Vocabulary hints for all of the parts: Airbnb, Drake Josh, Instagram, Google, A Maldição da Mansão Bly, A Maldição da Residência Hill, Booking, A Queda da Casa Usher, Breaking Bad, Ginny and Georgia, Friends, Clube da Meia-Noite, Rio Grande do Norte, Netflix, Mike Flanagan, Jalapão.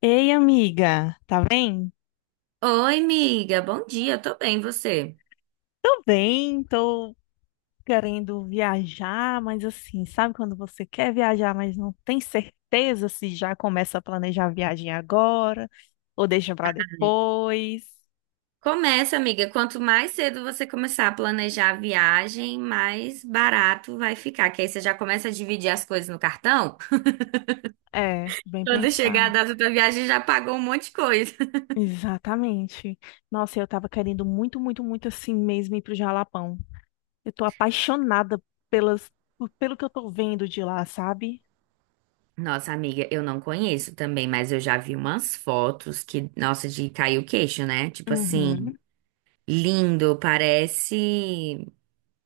Ei, amiga, tá bem? Oi, amiga, bom dia, eu tô bem, você? Tô bem, tô querendo viajar, mas assim, sabe quando você quer viajar, mas não tem certeza se já começa a planejar a viagem agora ou deixa pra depois? Começa, amiga, quanto mais cedo você começar a planejar a viagem, mais barato vai ficar, que aí você já começa a dividir as coisas no cartão. É, bem Quando chegar a pensado. data da viagem, já pagou um monte de coisa. Exatamente. Nossa, eu tava querendo muito, muito, muito assim mesmo ir pro Jalapão. Eu tô apaixonada pelas, pelo que eu tô vendo de lá, sabe? Nossa, amiga, eu não conheço também, mas eu já vi umas fotos que, nossa, de cair o queixo, né? Tipo assim, Uhum. lindo, parece.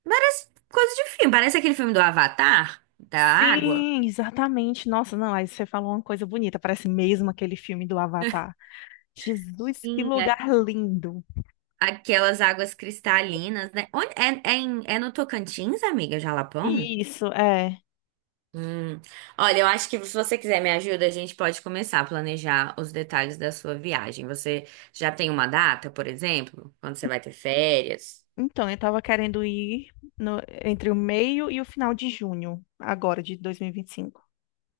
Parece coisa de filme, parece aquele filme do Avatar, da água. Sim, exatamente. Nossa, não, aí você falou uma coisa bonita, parece mesmo aquele filme do Avatar. Jesus, que Sim, é, lugar lindo. aquelas águas cristalinas, né? Onde, é no Tocantins, amiga, Jalapão? Isso, é. Hum. Olha, eu acho que se você quiser me ajuda, a gente pode começar a planejar os detalhes da sua viagem. Você já tem uma data, por exemplo, quando você vai ter férias? Então, eu tava querendo ir entre o meio e o final de junho, agora de 2025.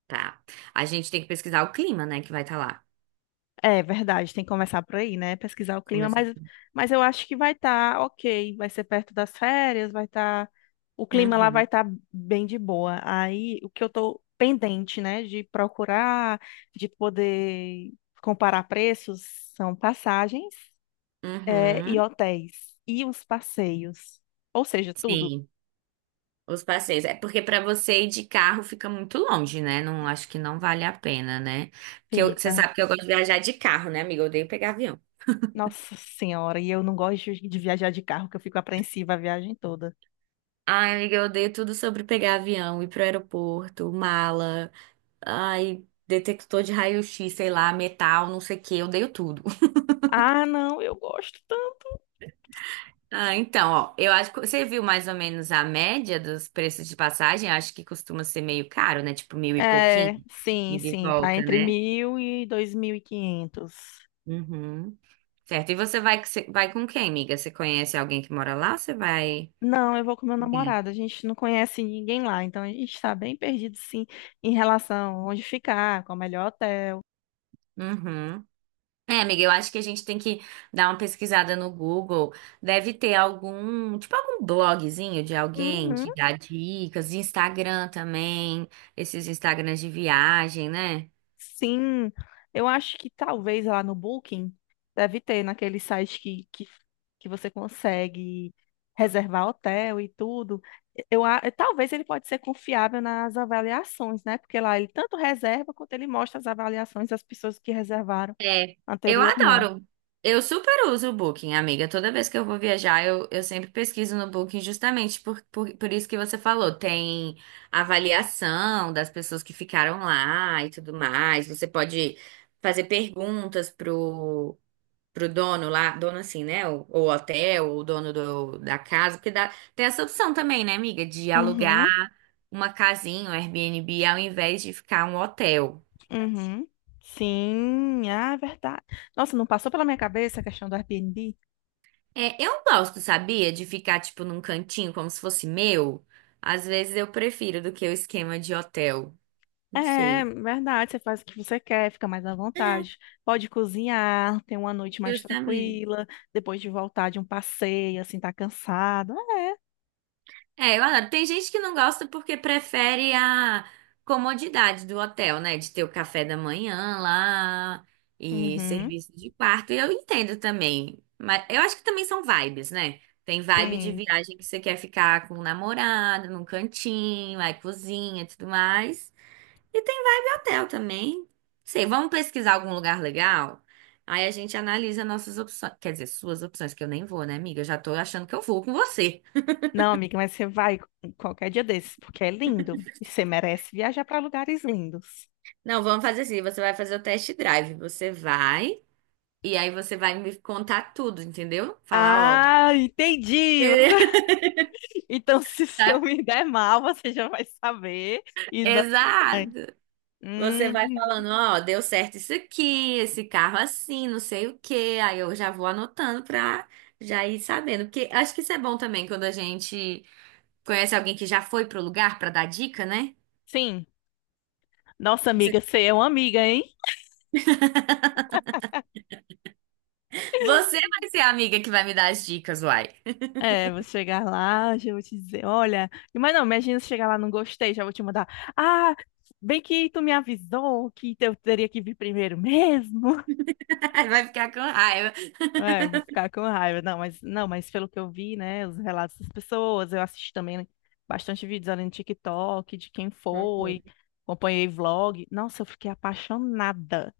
Tá. A gente tem que pesquisar o clima, né, que vai estar lá. É verdade, tem que começar por aí, né? Pesquisar o clima, Começar. Mas eu acho que vai estar ok, vai ser perto das férias, vai estar. O clima lá vai Uhum. estar bem de boa. Aí o que eu tô pendente, né, de procurar, de poder comparar preços, são passagens, é, e Uhum. hotéis, e os passeios. Ou seja, tudo Sim. Os passeios. É porque para você ir de carro fica muito longe, né? Não acho que não vale a pena, né? Porque você fica. sabe que eu gosto de viajar de carro, né, amiga? Eu odeio pegar avião. Nossa Senhora, e eu não gosto de viajar de carro, que eu fico apreensiva a viagem toda. Ai, amiga, eu odeio tudo sobre pegar avião, ir pro aeroporto, mala, ai, detector de raio-x, sei lá, metal, não sei o quê, eu odeio tudo. Ah, não, eu gosto. Ah, então, ó, eu acho que você viu mais ou menos a média dos preços de passagem, acho que costuma ser meio caro, né? Tipo mil e pouquinho, É, sim, ida e de sim, tá volta, entre né? 1.000 e 2.500. Uhum. Certo. E você vai com quem, amiga? Você conhece alguém que mora lá? Você vai. Não, eu vou com meu Sim. namorado. A gente não conhece ninguém lá, então a gente tá bem perdido, sim, em relação a onde ficar, qual o melhor hotel. Uhum. É, amiga, eu acho que a gente tem que dar uma pesquisada no Google. Deve ter algum, tipo algum blogzinho de alguém Uhum, que dá dicas, Instagram também, esses Instagrams de viagem, né? sim, eu acho que talvez lá no Booking deve ter naquele site que você consegue reservar hotel e tudo. Eu, a- talvez ele pode ser confiável nas avaliações, né? Porque lá ele tanto reserva quanto ele mostra as avaliações das pessoas que reservaram É, eu anteriormente. adoro. Eu super uso o Booking, amiga. Toda vez que eu vou viajar, eu sempre pesquiso no Booking, justamente por isso que você falou. Tem avaliação das pessoas que ficaram lá e tudo mais. Você pode fazer perguntas pro dono lá, dono assim, né? Ou hotel, ou dono do, da casa, porque dá, tem essa opção também, né, amiga, de alugar Uhum, uma casinha, um Airbnb, ao invés de ficar um hotel. uhum. Sim, ah, é verdade. Nossa, não passou pela minha cabeça a questão do Airbnb? É, eu gosto, sabia? De ficar, tipo, num cantinho como se fosse meu. Às vezes eu prefiro do que o esquema de hotel. Não É, sei. verdade, você faz o que você quer, fica mais à É, vontade. Pode cozinhar, ter uma noite mais justamente. tranquila, depois de voltar de um passeio, assim, tá cansado. É, eu adoro. Tem gente que não gosta porque prefere a comodidade do hotel, né? De ter o café da manhã lá É. e Uhum, serviço de quarto. E eu entendo também. Mas eu acho que também são vibes, né? Tem vibe de sim. viagem que você quer ficar com o namorado, num cantinho, aí cozinha e tudo mais. E tem vibe hotel também. Sei, vamos pesquisar algum lugar legal? Aí a gente analisa nossas opções. Quer dizer, suas opções, que eu nem vou, né, amiga? Eu já tô achando que eu vou com você. Não, amiga, mas você vai qualquer dia desses, porque é lindo. E você merece viajar para lugares lindos. Não, vamos fazer assim. Você vai fazer o test drive. Você vai, e aí você vai me contar tudo, entendeu? Falar, ó. Ah, entendi! Beleza. Então, se eu me der mal, você já vai saber e não vai. Exato. Você vai Hum, falando, ó, deu certo isso aqui, esse carro assim, não sei o quê. Aí eu já vou anotando pra já ir sabendo. Porque acho que isso é bom também quando a gente. Conhece alguém que já foi pro lugar pra dar dica, né? sim. Nossa, Você amiga, você é uma amiga, hein? você vai ser a amiga que vai me dar as dicas, uai. É, vou chegar lá, já vou te dizer, olha, mas não, imagina se chegar lá, não gostei, já vou te mandar. Ah, bem que tu me avisou que eu teria que vir primeiro mesmo. Vai ficar com raiva. É, vou ficar com raiva. Não, mas não, mas pelo que eu vi, né, os relatos das pessoas, eu assisti também bastante vídeos ali no TikTok de quem Uhum. foi, acompanhei vlog. Nossa, eu fiquei apaixonada.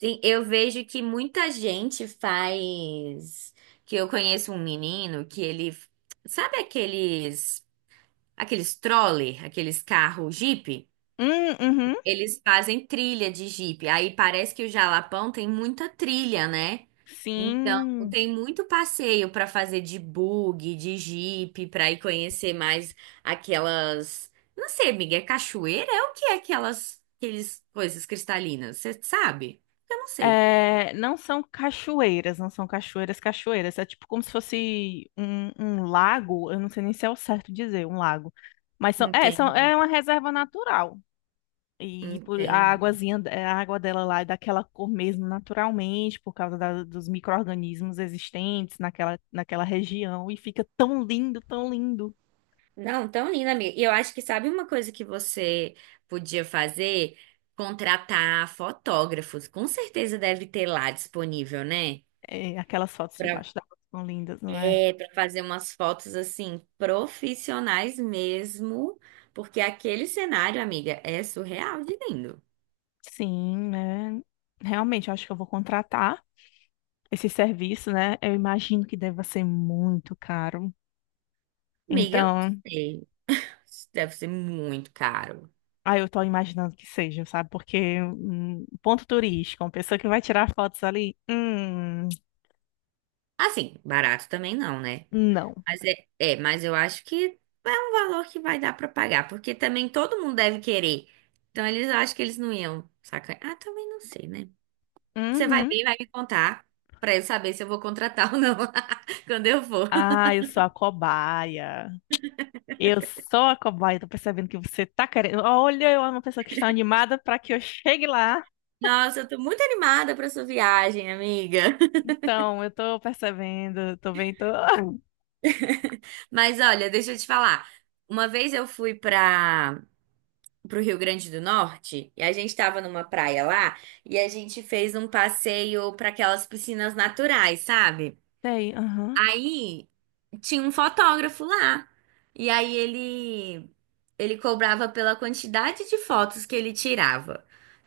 Sim, eu vejo que muita gente faz. Que eu conheço um menino que ele. Sabe aqueles. Aqueles troller, aqueles carros Jeep? Hum, uhum, Eles fazem trilha de Jeep. Aí parece que o Jalapão tem muita trilha, né? Então, sim. tem muito passeio para fazer de bug, de Jeep, para ir conhecer mais aquelas, não sei, amiga, é cachoeira? É o que é aquelas, aqueles coisas cristalinas? Você sabe? Eu não sei. É, não são cachoeiras, não são cachoeiras, cachoeiras. É tipo como se fosse um lago, eu não sei nem se é o certo dizer, um lago. Mas são, Entendi, é uma reserva natural. E por, a entendi. aguazinha, a água dela lá é daquela cor mesmo, naturalmente, por causa dos micro-organismos existentes naquela região. E fica tão lindo, tão lindo. Não, tão linda, amiga. E eu acho que sabe uma coisa que você podia fazer? Contratar fotógrafos. Com certeza deve ter lá disponível, né? É, aquelas fotos Pra, debaixo da água são lindas, não é? pra fazer umas fotos assim, profissionais mesmo, porque aquele cenário, amiga, é surreal de lindo. Sim, né? Realmente, eu acho que eu vou contratar esse serviço, né? Eu imagino que deva ser muito caro. Amiga, eu não Então, sei. Deve ser muito caro. ah, eu tô imaginando que seja, sabe? Porque um ponto turístico, uma pessoa que vai tirar fotos ali, Assim, barato também não, né? não. Mas eu acho que é um valor que vai dar pra pagar, porque também todo mundo deve querer. Então eles acham que eles não iam sacanagem. Ah, também não sei, né? Você vai Uhum. ver e vai me contar pra eu saber se eu vou contratar ou não quando eu for. Ah, eu sou a cobaia. Eu sou a cobaia. Tô percebendo que você tá querendo. Olha, eu amo uma pessoa que está animada para que eu chegue lá. Nossa, eu tô muito animada pra sua viagem, amiga. Então, eu tô percebendo. Tô bem, tô. Mas olha, deixa eu te falar. Uma vez eu fui para pro Rio Grande do Norte e a gente tava numa praia lá e a gente fez um passeio pra aquelas piscinas naturais, sabe? Sei, aham. Aí tinha um fotógrafo lá. E aí ele cobrava pela quantidade de fotos que ele tirava.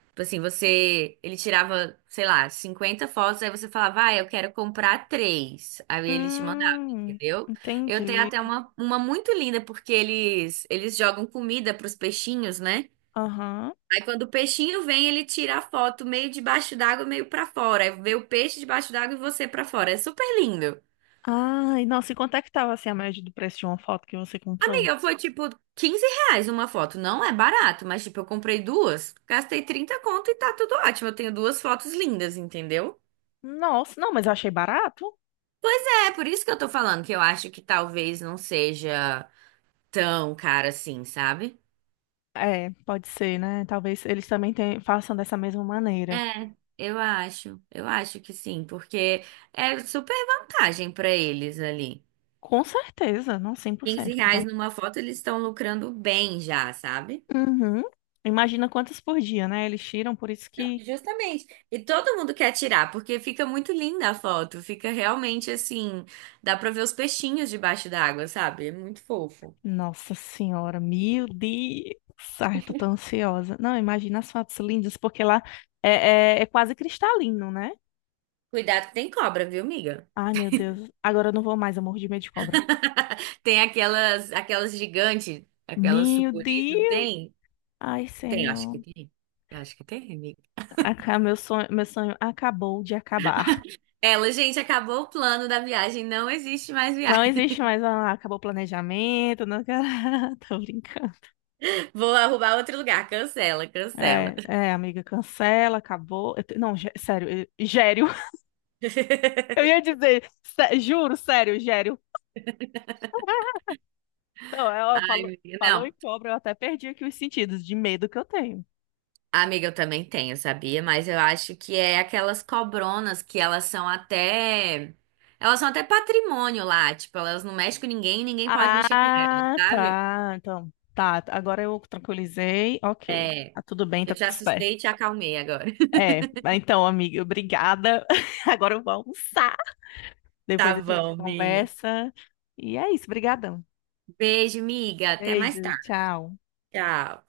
Tipo assim, você, ele tirava, sei lá, 50 fotos, aí você falava, ah, eu quero comprar três. Aí ele te mandava, Hum, entendeu? Eu tenho entendi. até uma muito linda, porque eles jogam comida pros peixinhos, né? Aham. Aí quando o peixinho vem, ele tira a foto meio debaixo d'água, meio pra fora. Aí vê o peixe debaixo d'água e você pra fora. É super lindo. Ai, nossa, e quanto é que tava assim a média do preço de uma foto que você comprou? Amiga, foi tipo R$ 15 uma foto. Não é barato, mas tipo, eu comprei duas, gastei 30 conto e tá tudo ótimo. Eu tenho duas fotos lindas, entendeu? Nossa, não, mas eu achei barato. É por isso que eu tô falando que eu acho que talvez não seja tão cara assim, sabe? É, pode ser, né? Talvez eles também tenham- façam dessa mesma maneira. É, eu acho. Eu acho que sim, porque é super vantagem pra eles ali. Com certeza, não. Cem por 15 cento. reais numa foto, eles estão lucrando bem já, sabe? Uhum. Imagina quantas por dia, né? Eles tiram, por isso Não, que. justamente. E todo mundo quer tirar, porque fica muito linda a foto. Fica realmente assim. Dá pra ver os peixinhos debaixo d'água, sabe? É muito fofo. Nossa Senhora, meu Deus! Ai, eu tô tão ansiosa. Não, imagina as fotos lindas, porque lá é, é, é quase cristalino, né? Cuidado que tem cobra, viu, miga? Ai, meu Deus. Agora eu não vou mais, eu morro de medo de cobra. Tem aquelas gigantes, aquelas Meu sucuri, não Deus! tem? Ai, Tem, acho Senhor. que tem. Eu acho que tem, amiga. Aca- meu sonho acabou de acabar. Ela, gente, acabou o plano da viagem, não existe mais Não viagem. existe mais. Ah, acabou o planejamento. Não... quero- Tô brincando. Vou arrumar outro lugar, cancela, cancela. É, é, amiga, cancela, acabou. Eu te- Não, gé- sério, eu- gério. Eu ia dizer, sé- juro, sério, Gério. Não, ela Ai, falou, amiga, falou não, em cobra, eu até perdi aqui os sentidos de medo que eu tenho. amiga, eu também tenho, sabia? Mas eu acho que é aquelas cobronas que elas são até. Elas são até patrimônio lá, tipo, elas não mexem com ninguém, ninguém pode mexer com elas, Ah, sabe? tá. Então, tá. Agora eu tranquilizei. Ok. É, Tá tudo bem, eu tá te tudo certo. assustei e te acalmei agora. É, mas então, amiga, obrigada. Agora eu vou almoçar. Tá Depois a gente bom, minha. conversa. E é isso, brigadão. Beijo, miga. Até Beijo, mais tarde. tchau. Tchau.